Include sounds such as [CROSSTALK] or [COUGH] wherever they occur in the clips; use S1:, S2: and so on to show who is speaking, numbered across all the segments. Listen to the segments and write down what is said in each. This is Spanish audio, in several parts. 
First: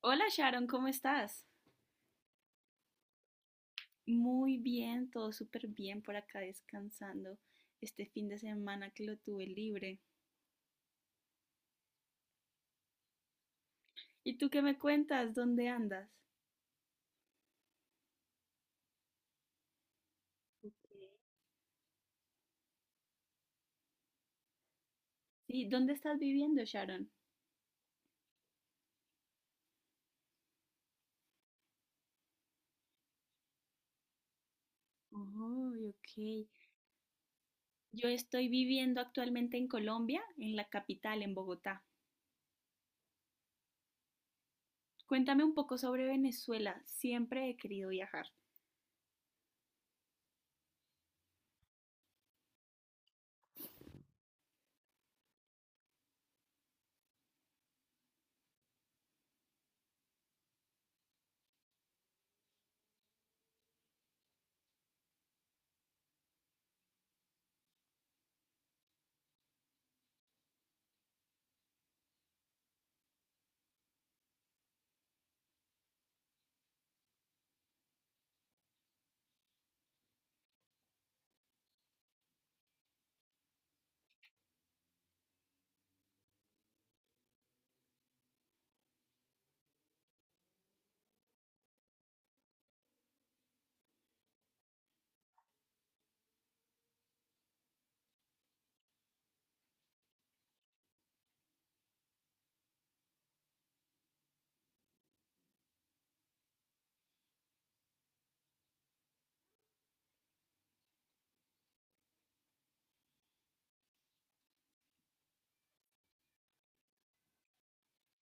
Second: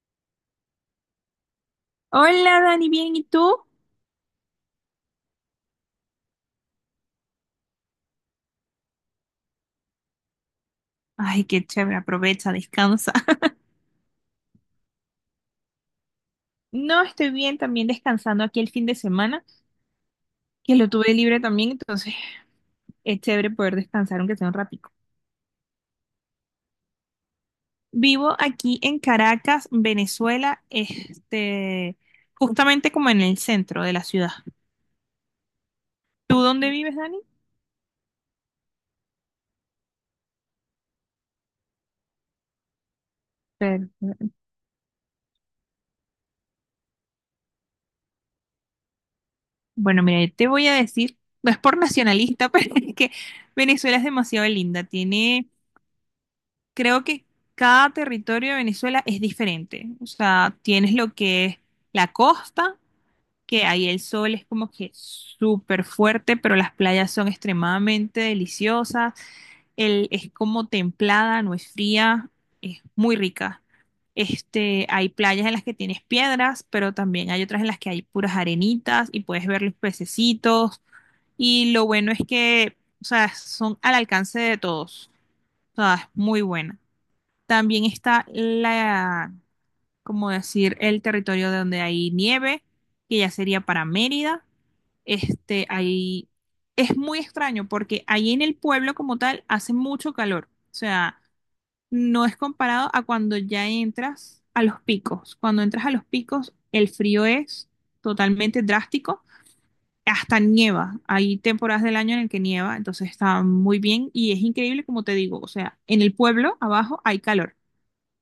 S1: Hola Sharon, ¿cómo estás?
S2: Hola Dani, bien, ¿y tú?
S1: Muy bien, todo súper bien por acá descansando este fin de semana que lo tuve libre.
S2: Ay, qué chévere, aprovecha, descansa. [LAUGHS]
S1: ¿Y tú qué me cuentas? ¿Dónde andas?
S2: No, estoy bien, también descansando aquí el fin de semana, que lo tuve libre también, entonces es chévere poder descansar aunque sea un ratico.
S1: Sí, ¿dónde estás viviendo, Sharon?
S2: Vivo aquí en Caracas, Venezuela, justamente como en el centro de la ciudad.
S1: Oh, ok.
S2: ¿Tú dónde vives, Dani?
S1: Yo estoy viviendo actualmente en Colombia, en la capital, en Bogotá.
S2: Pero.
S1: Cuéntame un poco sobre Venezuela. Siempre he querido viajar.
S2: Bueno, mira, yo te voy a decir, no es por nacionalista, [LAUGHS] pero es que Venezuela es demasiado linda, tiene creo que cada territorio de Venezuela es diferente. O sea, tienes lo que es la costa, que ahí el sol es como que súper fuerte, pero las playas son extremadamente deliciosas. El, es como templada, no es fría, es muy rica. Hay playas en las que tienes piedras, pero también hay otras en las que hay puras arenitas y puedes ver los pececitos. Y lo bueno es que, o sea, son al alcance de todos. O sea, es muy buena. También está la, como decir, el territorio de donde hay nieve, que ya sería para Mérida. Ahí es muy extraño porque ahí en el pueblo como tal hace mucho calor. O sea, no es comparado a cuando ya entras a los picos. Cuando entras a los picos, el frío es totalmente drástico. Hasta nieva. Hay temporadas del año en el que nieva, entonces está muy bien y es increíble como te digo. O sea, en el pueblo abajo hay calor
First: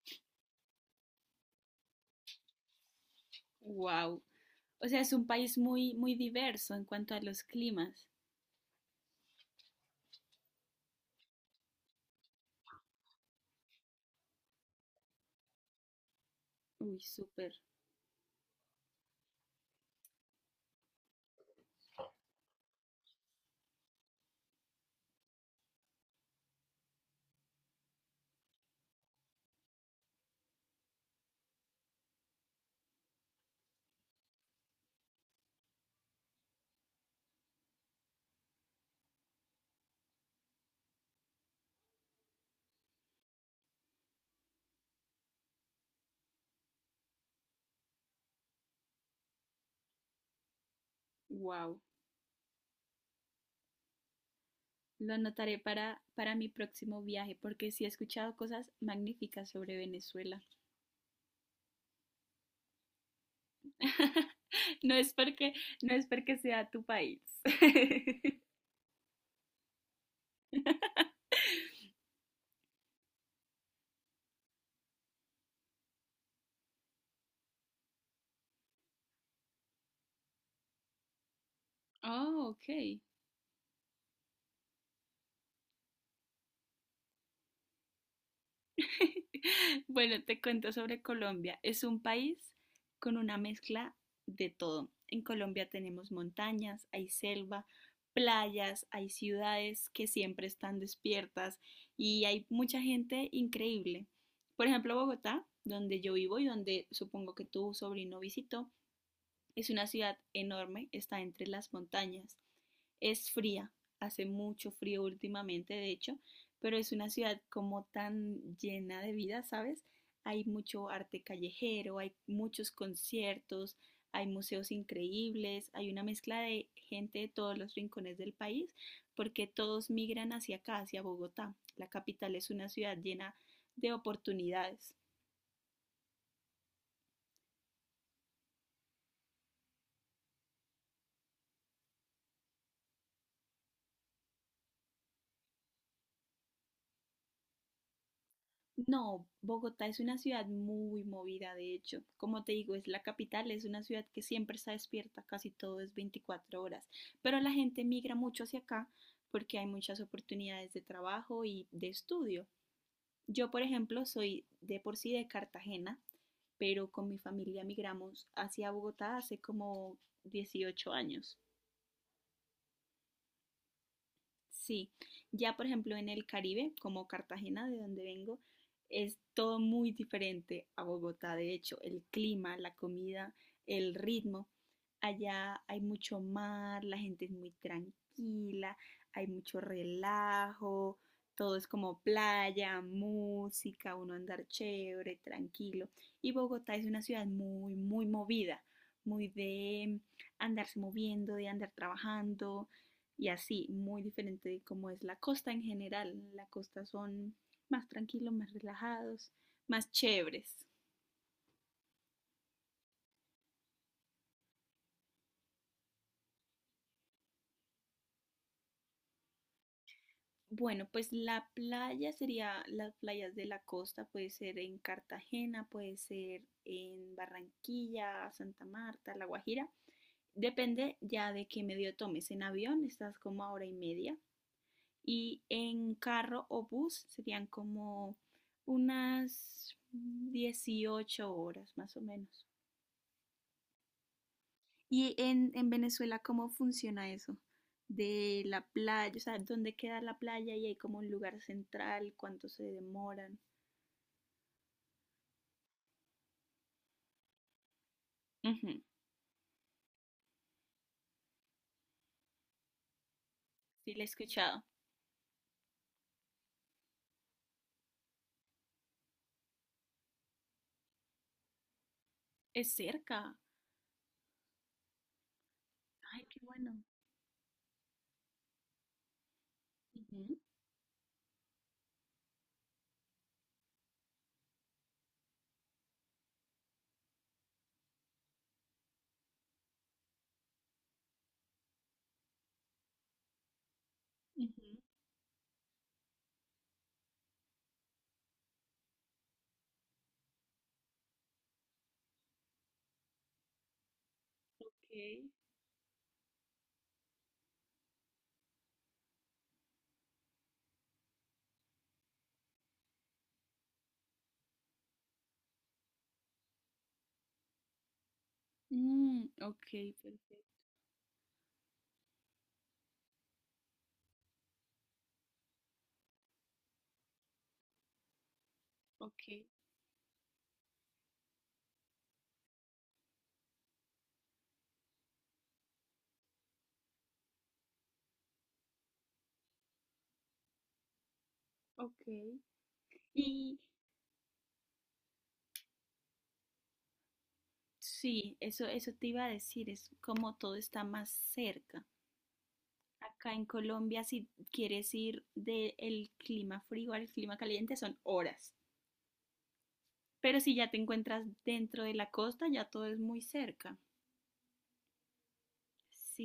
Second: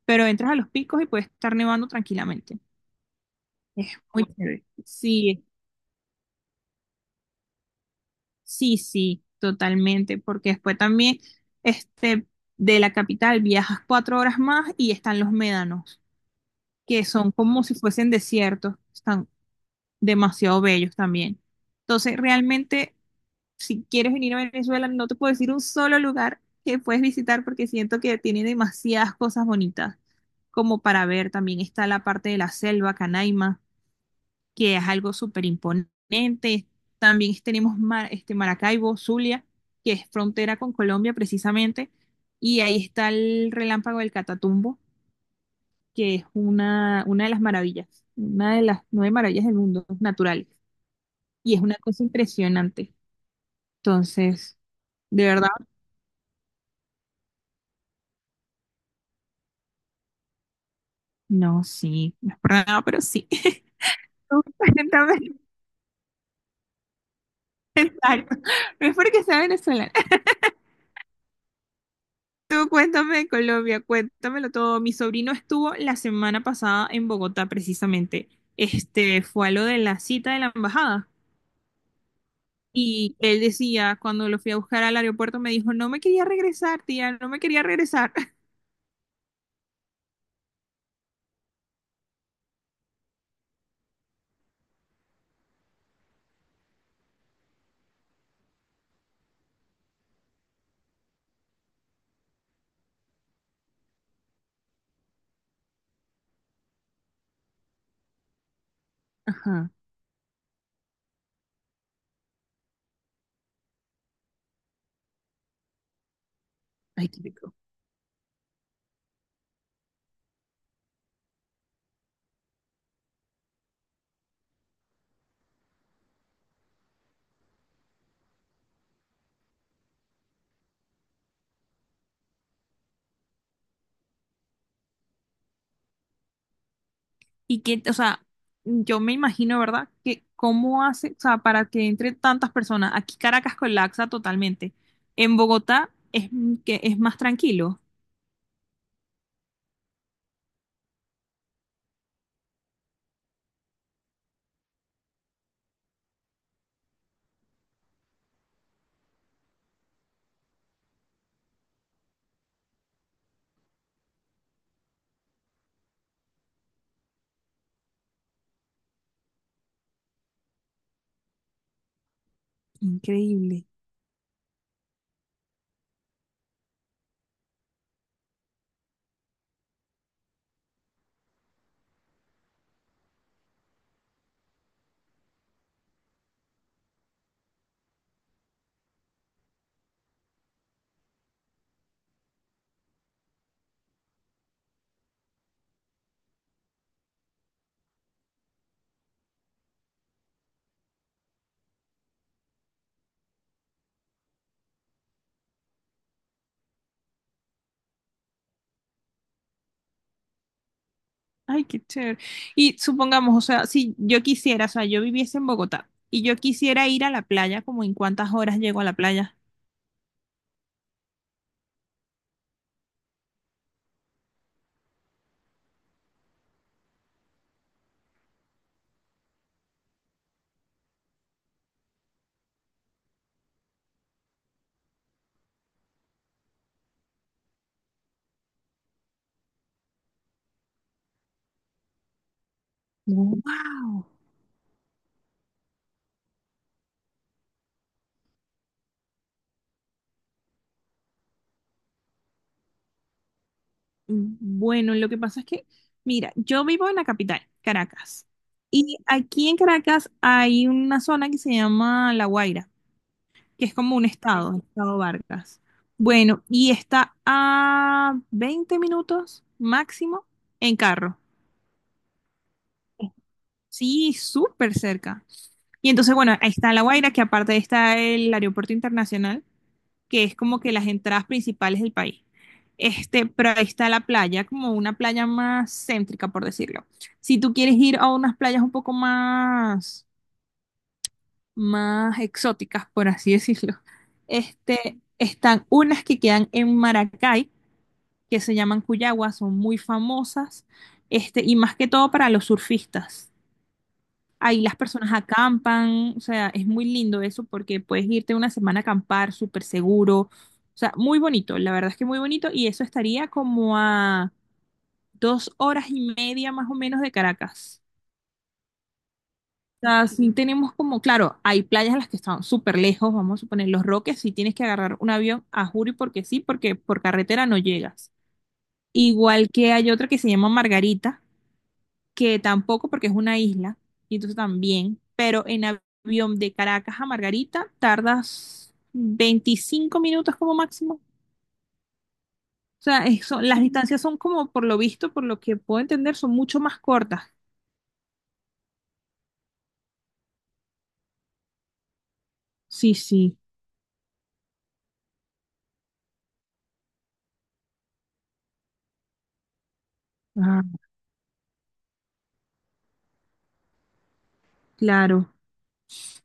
S2: pero entras a los picos y puede estar nevando tranquilamente. Es
S1: Wow.
S2: muy chévere. Ok.
S1: O sea, es un
S2: Sí,
S1: país muy, muy diverso en cuanto a los climas.
S2: sí, sí, totalmente, porque después también este, de la capital viajas 4 horas más y están los médanos,
S1: Uy,
S2: que son
S1: súper.
S2: como si fuesen desiertos, están demasiado bellos también. Entonces, realmente, si quieres venir a Venezuela, no te puedo decir un solo lugar que puedes visitar porque siento que tiene demasiadas cosas bonitas como para ver. También está la parte de la selva, Canaima, que es algo súper imponente. También tenemos Maracaibo, Zulia, que es frontera con Colombia precisamente, y ahí está el relámpago del Catatumbo, que es una de las maravillas, una de las nueve maravillas del mundo naturales, y es una
S1: Wow.
S2: cosa impresionante. Entonces,
S1: Lo
S2: de verdad,
S1: anotaré para mi próximo viaje, porque sí he escuchado cosas magníficas sobre Venezuela.
S2: no, sí, no es por nada, pero sí. [LAUGHS]
S1: [LAUGHS] No es
S2: Completamente.
S1: porque, no es porque sea tu país.
S2: Exacto.
S1: [LAUGHS]
S2: No es porque sea venezolano. Tú cuéntame de Colombia, cuéntamelo todo. Mi sobrino estuvo la semana pasada en Bogotá, precisamente. Fue a lo de la cita de la embajada.
S1: Oh, ok.
S2: Y él decía, cuando lo fui a buscar al aeropuerto, me dijo, no me quería regresar, tía, no me quería regresar. [LAUGHS]
S1: [LAUGHS] Bueno, te cuento sobre Colombia. Es un país con una mezcla de todo. En Colombia tenemos montañas, hay selva, playas, hay ciudades que siempre están despiertas y hay mucha gente increíble. Por ejemplo, Bogotá, donde yo vivo y donde supongo que tu sobrino visitó,
S2: Ajá,
S1: es una ciudad enorme, está entre las montañas. Es fría, hace mucho frío últimamente, de hecho, pero es una
S2: ay, qué
S1: ciudad
S2: rico.
S1: como tan llena de vida, ¿sabes? Hay mucho arte callejero, hay muchos conciertos, hay museos increíbles, hay una mezcla de gente de todos los rincones del país, porque todos migran hacia acá, hacia Bogotá. La capital es una ciudad llena de oportunidades.
S2: Y que, o sea, yo me imagino, ¿verdad? Que cómo hace, o sea, para que entre tantas personas. Aquí Caracas colapsa totalmente. En Bogotá es, que es más tranquilo.
S1: No, Bogotá es una ciudad muy movida, de hecho. Como te digo, es la capital, es una ciudad que siempre está despierta, casi todo es 24 horas. Pero la gente migra mucho hacia acá porque hay muchas oportunidades de trabajo y de estudio. Yo, por ejemplo, soy de por sí de Cartagena, pero con mi familia migramos hacia Bogotá hace como 18 años.
S2: Increíble.
S1: Sí, ya por ejemplo en el Caribe, como Cartagena, de donde vengo, es todo muy diferente a Bogotá. De hecho, el clima, la comida, el ritmo. Allá hay mucho mar, la gente es muy tranquila, hay mucho relajo, todo es como playa, música, uno andar chévere, tranquilo. Y Bogotá es una ciudad muy, muy movida, muy de andarse moviendo, de andar trabajando y así, muy diferente de cómo es la costa en general. La costa son más tranquilos, más relajados, más chéveres.
S2: Ay, qué chévere. Y supongamos, o sea, si yo quisiera, o sea, yo viviese en Bogotá y yo quisiera ir a la playa, ¿como en cuántas horas llego a la playa?
S1: Bueno, pues la playa sería las playas de la costa, puede ser en Cartagena, puede ser en Barranquilla, Santa Marta, La Guajira. Depende ya de qué medio tomes. En avión estás como a hora y media y en carro o bus serían como unas 18 horas más o menos.
S2: No. Wow.
S1: Y en Venezuela, ¿cómo funciona eso? De la playa, o sea, ¿dónde queda la playa y hay como un lugar central? ¿Cuánto se demoran?
S2: Bueno, lo que pasa es que, mira, yo vivo en la capital, Caracas.
S1: Ujú.
S2: Y aquí en Caracas hay una zona que se llama La Guaira, que es
S1: Sí,
S2: como
S1: la he
S2: un estado,
S1: escuchado.
S2: el estado Vargas. Bueno, y está a 20 minutos máximo en carro.
S1: Es cerca.
S2: Sí, súper cerca. Y entonces,
S1: Ay,
S2: bueno,
S1: qué
S2: ahí
S1: bueno.
S2: está La Guaira, que aparte está el aeropuerto internacional, que es
S1: Ujú,
S2: como que las entradas principales del país. Pero ahí está la playa, como una playa más céntrica, por decirlo. Si tú quieres ir a unas playas un poco más, más exóticas, por así [LAUGHS] decirlo,
S1: ujú.
S2: están unas que quedan en Maracay, que se llaman Cuyagua, son muy famosas, y más que todo para los surfistas. Ahí las
S1: Ok.
S2: personas acampan, o sea, es muy lindo eso porque puedes irte una semana a acampar súper seguro, o sea, muy bonito, la verdad es que muy bonito y eso estaría como a 2 horas y media más o menos de Caracas.
S1: Mm, ok,
S2: O sea, sí
S1: perfecto.
S2: tenemos como, claro, hay playas en las que están súper lejos, vamos a suponer Los Roques, si tienes que agarrar un avión a Juri porque sí, porque por carretera no llegas.
S1: Ok,
S2: Igual que hay otra que se llama Margarita que tampoco porque es una isla, y entonces también, pero en avión de Caracas a Margarita tardas 25 minutos como máximo.
S1: ok.
S2: O sea, eso,
S1: Y
S2: las distancias son como, por lo visto, por lo que puedo entender, son mucho más cortas.
S1: sí, eso te iba a decir, es como todo está más cerca.
S2: Sí,
S1: Acá
S2: sí.
S1: en Colombia, si quieres ir del clima frío al clima caliente, son horas. Pero si
S2: Ah,
S1: ya te encuentras dentro de la costa, ya todo es muy cerca.
S2: claro.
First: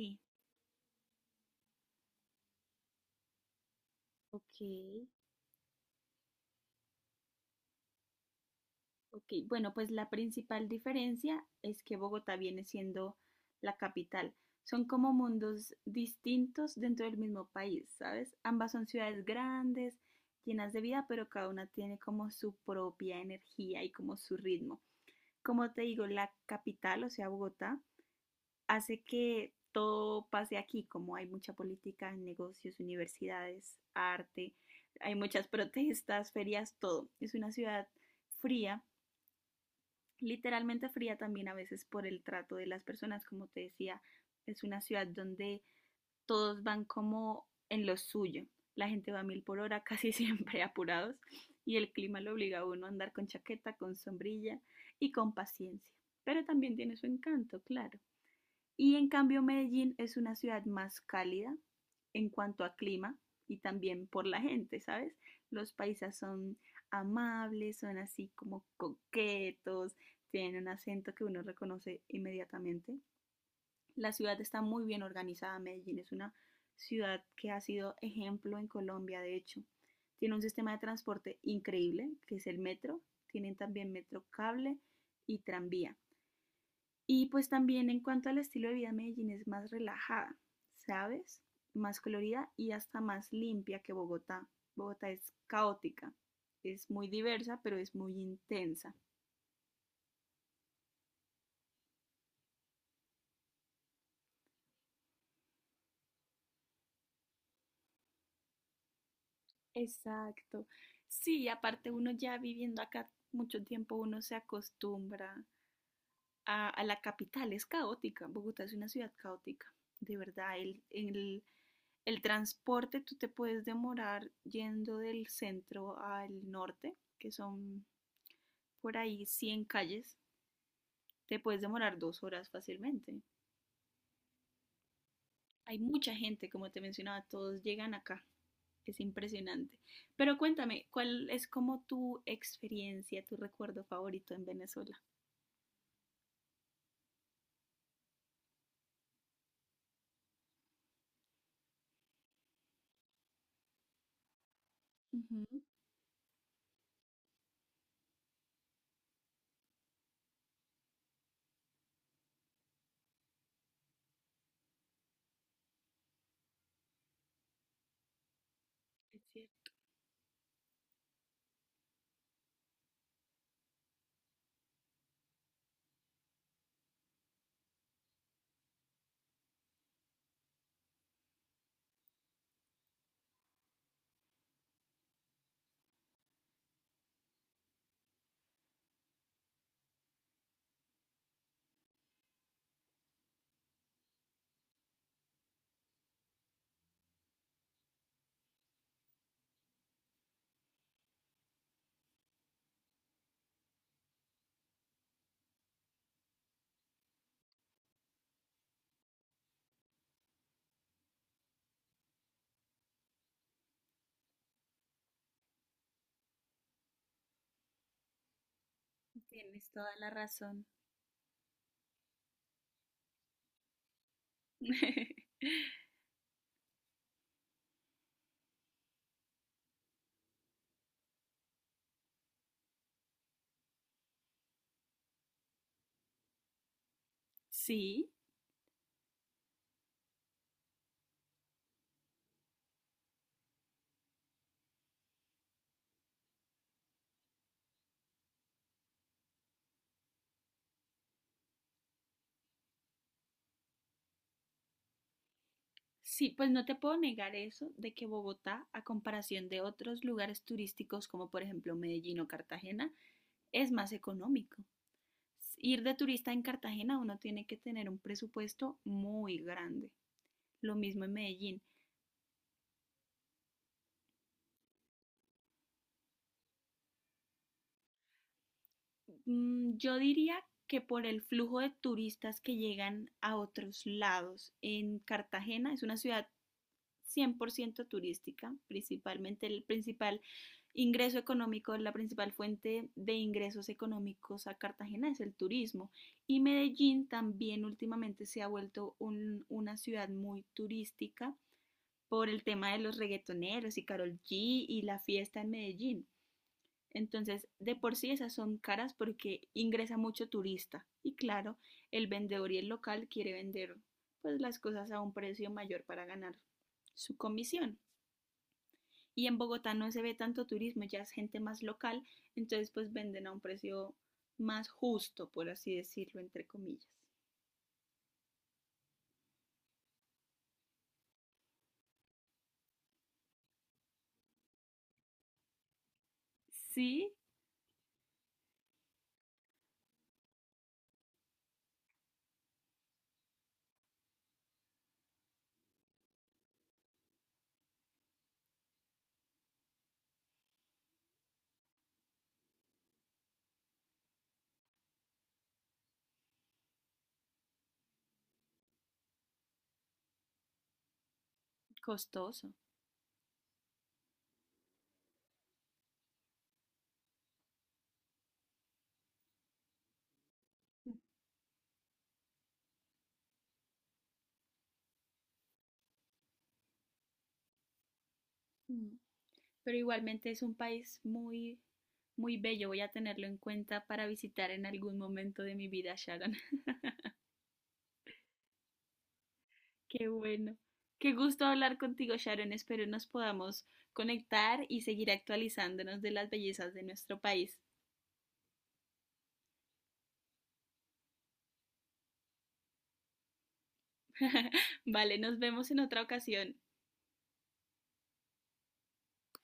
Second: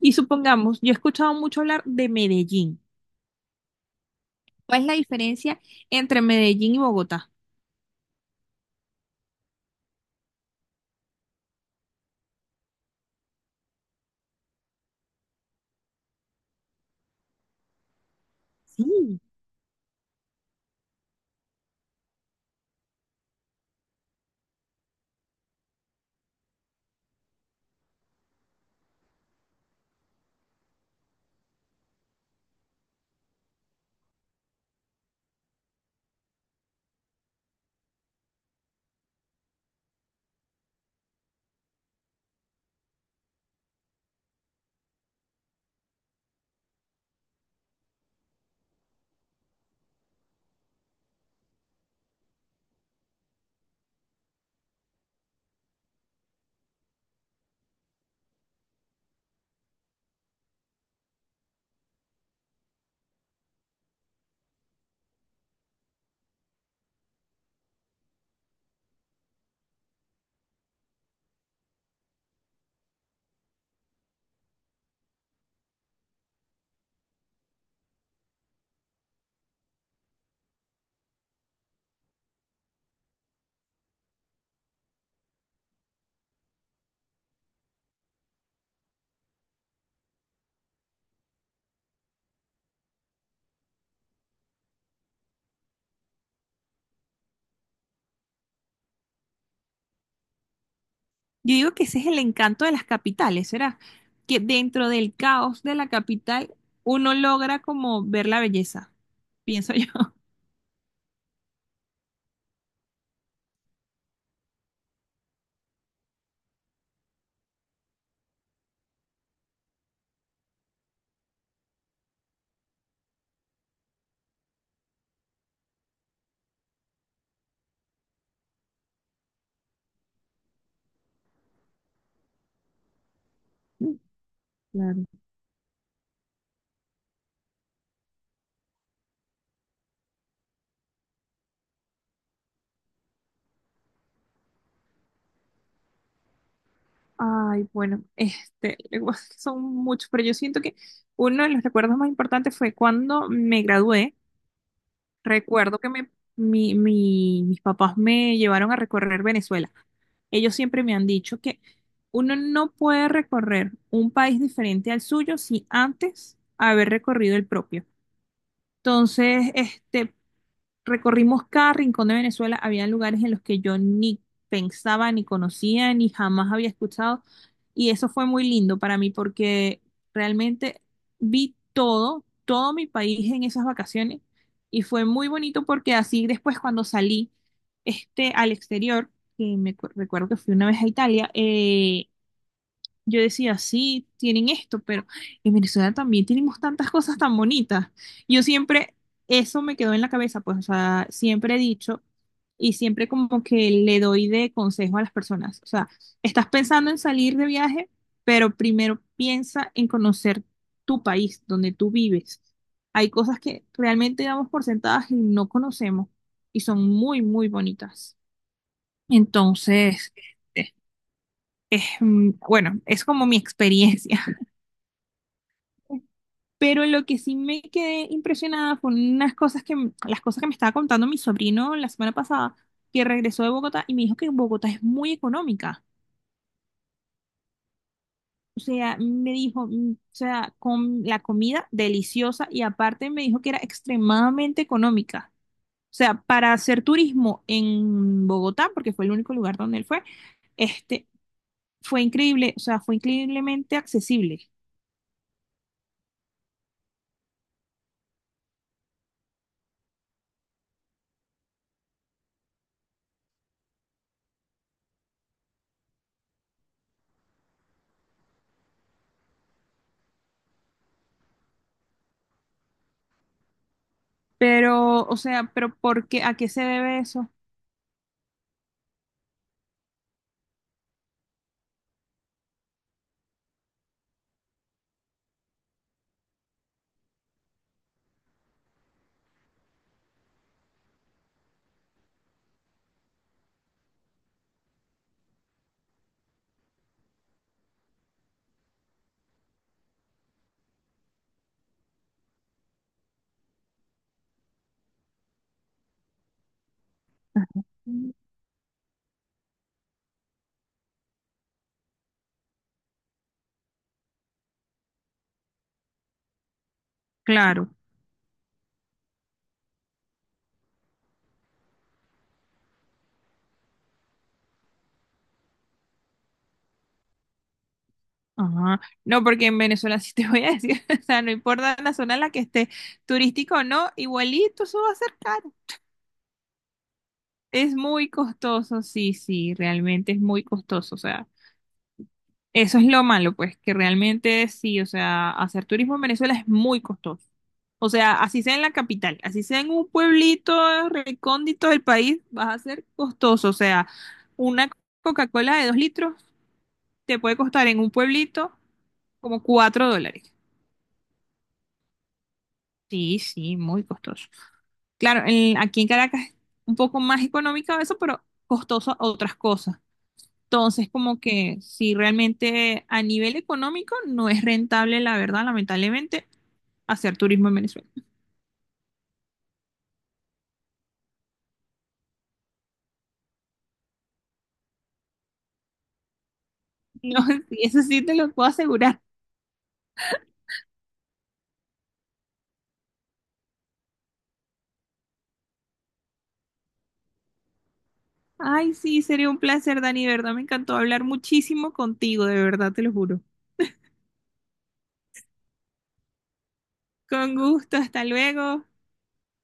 S2: Y supongamos, yo he escuchado mucho hablar de Medellín.
S1: ok,
S2: ¿Cuál es la diferencia entre Medellín y Bogotá?
S1: ok. Bueno, pues la principal diferencia es que Bogotá viene siendo la capital. Son como mundos distintos dentro del mismo país, ¿sabes? Ambas son
S2: Sí.
S1: ciudades grandes, llenas de vida, pero cada una tiene como su propia energía y como su ritmo. Como te digo, la capital, o sea, Bogotá, hace que todo pase aquí, como hay mucha política, negocios, universidades, arte, hay muchas [LAUGHS] protestas, ferias, todo. Es una ciudad fría, literalmente fría también a veces por el trato de las personas, como te decía, es una ciudad donde todos van como en lo suyo. La gente va a mil por hora, [LAUGHS] casi siempre apurados, y el clima lo obliga a uno a andar con chaqueta, con sombrilla y con paciencia. Pero también tiene su encanto, claro. Y en cambio Medellín es una ciudad más cálida en cuanto a clima y también por la gente, ¿sabes? Los paisas son amables, son así como coquetos, tienen un acento que uno reconoce inmediatamente. La ciudad está muy bien organizada, Medellín es una ciudad que ha sido ejemplo en Colombia, de hecho. Tiene un sistema de transporte increíble, que es el metro, tienen también metro cable y tranvía. Y pues también en cuanto al estilo de vida, Medellín es más relajada, ¿sabes? Más colorida y hasta más limpia que Bogotá. Bogotá es caótica, es muy diversa, pero es muy intensa.
S2: Yo digo que ese es el encanto de las capitales, ¿será? Que dentro del caos de la capital uno logra como ver la belleza, pienso yo.
S1: Exacto. Sí, aparte uno ya viviendo acá mucho tiempo, uno se acostumbra a la capital, es caótica. Bogotá es una ciudad caótica, de verdad. El transporte, tú te puedes demorar yendo del centro al norte, que son por ahí 100 calles, te puedes demorar 2 horas fácilmente.
S2: [LAUGHS] Claro.
S1: Hay mucha gente, como te mencionaba, todos llegan acá. Es impresionante. Pero cuéntame, ¿cuál es como tu experiencia, tu recuerdo favorito en Venezuela?
S2: Ay, bueno, luego [LAUGHS] son muchos, pero yo siento que uno de los recuerdos más importantes fue cuando me gradué.
S1: Ujú,
S2: Recuerdo que me, mis papás me llevaron a recorrer Venezuela. Ellos siempre me han dicho que uno no puede recorrer un país diferente al suyo sin antes haber recorrido el propio.
S1: es
S2: Entonces,
S1: cierto,
S2: recorrimos cada rincón de Venezuela. Había lugares en los que yo ni pensaba, ni conocía, ni jamás había escuchado. Y eso fue muy lindo para mí porque realmente vi todo, todo mi país en esas vacaciones. Y fue muy bonito porque así después cuando salí al exterior, que recuerdo que fui una vez a Italia, yo decía, sí, tienen esto, pero en Venezuela también tenemos tantas cosas tan bonitas. Yo siempre, eso me quedó en la cabeza, pues, o sea, siempre he dicho y siempre como que le doy de consejo a las personas. O sea, estás pensando en salir de viaje, pero primero piensa en conocer tu país, donde tú vives. Hay cosas que realmente damos por sentadas y no conocemos y son muy, muy bonitas.
S1: tienes toda la
S2: Entonces,
S1: razón.
S2: este, es, bueno, es como mi experiencia.
S1: [LAUGHS]
S2: Pero lo que sí me quedé impresionada fue unas cosas que, las cosas que me estaba contando mi sobrino la semana pasada, que regresó de Bogotá y me dijo que Bogotá es muy económica.
S1: Sí,
S2: O sea, me dijo, o sea, con la comida deliciosa y aparte me dijo que era extremadamente económica. O sea, para hacer turismo en Bogotá, porque fue el único lugar donde él fue, este, fue increíble, o sea, fue increíblemente accesible.
S1: sí, pues no te puedo negar eso de que Bogotá, a comparación de otros lugares turísticos como por ejemplo Medellín o Cartagena, es más económico. Ir de turista en Cartagena uno tiene que tener un presupuesto muy grande. Lo mismo en Medellín.
S2: Pero, o sea, pero ¿por qué? ¿A qué se debe eso?
S1: Mm, yo diría que por el flujo de turistas que llegan a otros lados, en Cartagena es una ciudad 100% turística, principalmente el principal ingreso económico, la principal fuente de ingresos económicos a Cartagena es el turismo. Y Medellín también últimamente se ha vuelto una ciudad muy turística por el tema de los reggaetoneros y Karol G y la fiesta en Medellín. Entonces,
S2: Ajá.
S1: de por sí esas son caras porque ingresa mucho turista. Y claro, el vendedor y el local quiere vender pues las cosas a un precio mayor para ganar su
S2: Claro.
S1: comisión. Y en Bogotá no se ve tanto turismo, ya es gente más local, entonces pues venden a un precio más justo, por así decirlo, entre comillas.
S2: Ajá. No, porque en Venezuela [LAUGHS] sí te voy a decir, [LAUGHS] o sea, no importa la zona en la que esté, turístico o no, igualito eso va a ser caro.
S1: Sí,
S2: Es muy costoso, sí, sí, realmente es muy costoso, o sea, eso es lo malo, pues, que realmente sí, o sea, hacer turismo en Venezuela es muy costoso. O sea, así sea en la capital, así sea en un pueblito recóndito del país, vas a ser costoso, o sea, una Coca-Cola de 2 litros te puede costar en un pueblito como $4.
S1: costoso.
S2: Sí, sí, muy costoso. Claro, en- aquí en Caracas es un poco más económico eso, pero costoso otras cosas. Entonces, como que si realmente a nivel económico no es rentable, la verdad, lamentablemente, hacer turismo en Venezuela.
S1: Mm, pero igualmente es un país muy, muy bello. Voy a tenerlo en cuenta para visitar en algún momento de mi vida, Sharon. [LAUGHS]
S2: [LAUGHS] No, sí, eso sí te lo puedo asegurar.
S1: Qué bueno. Qué gusto hablar contigo, Sharon. Espero nos podamos conectar y seguir actualizándonos de las bellezas de nuestro país.
S2: Ay, sí, sería un placer, Dani, de verdad, me encantó hablar muchísimo contigo, de verdad, te lo juro.
S1: [LAUGHS] Vale, nos vemos en otra ocasión.
S2: Con gusto, hasta luego.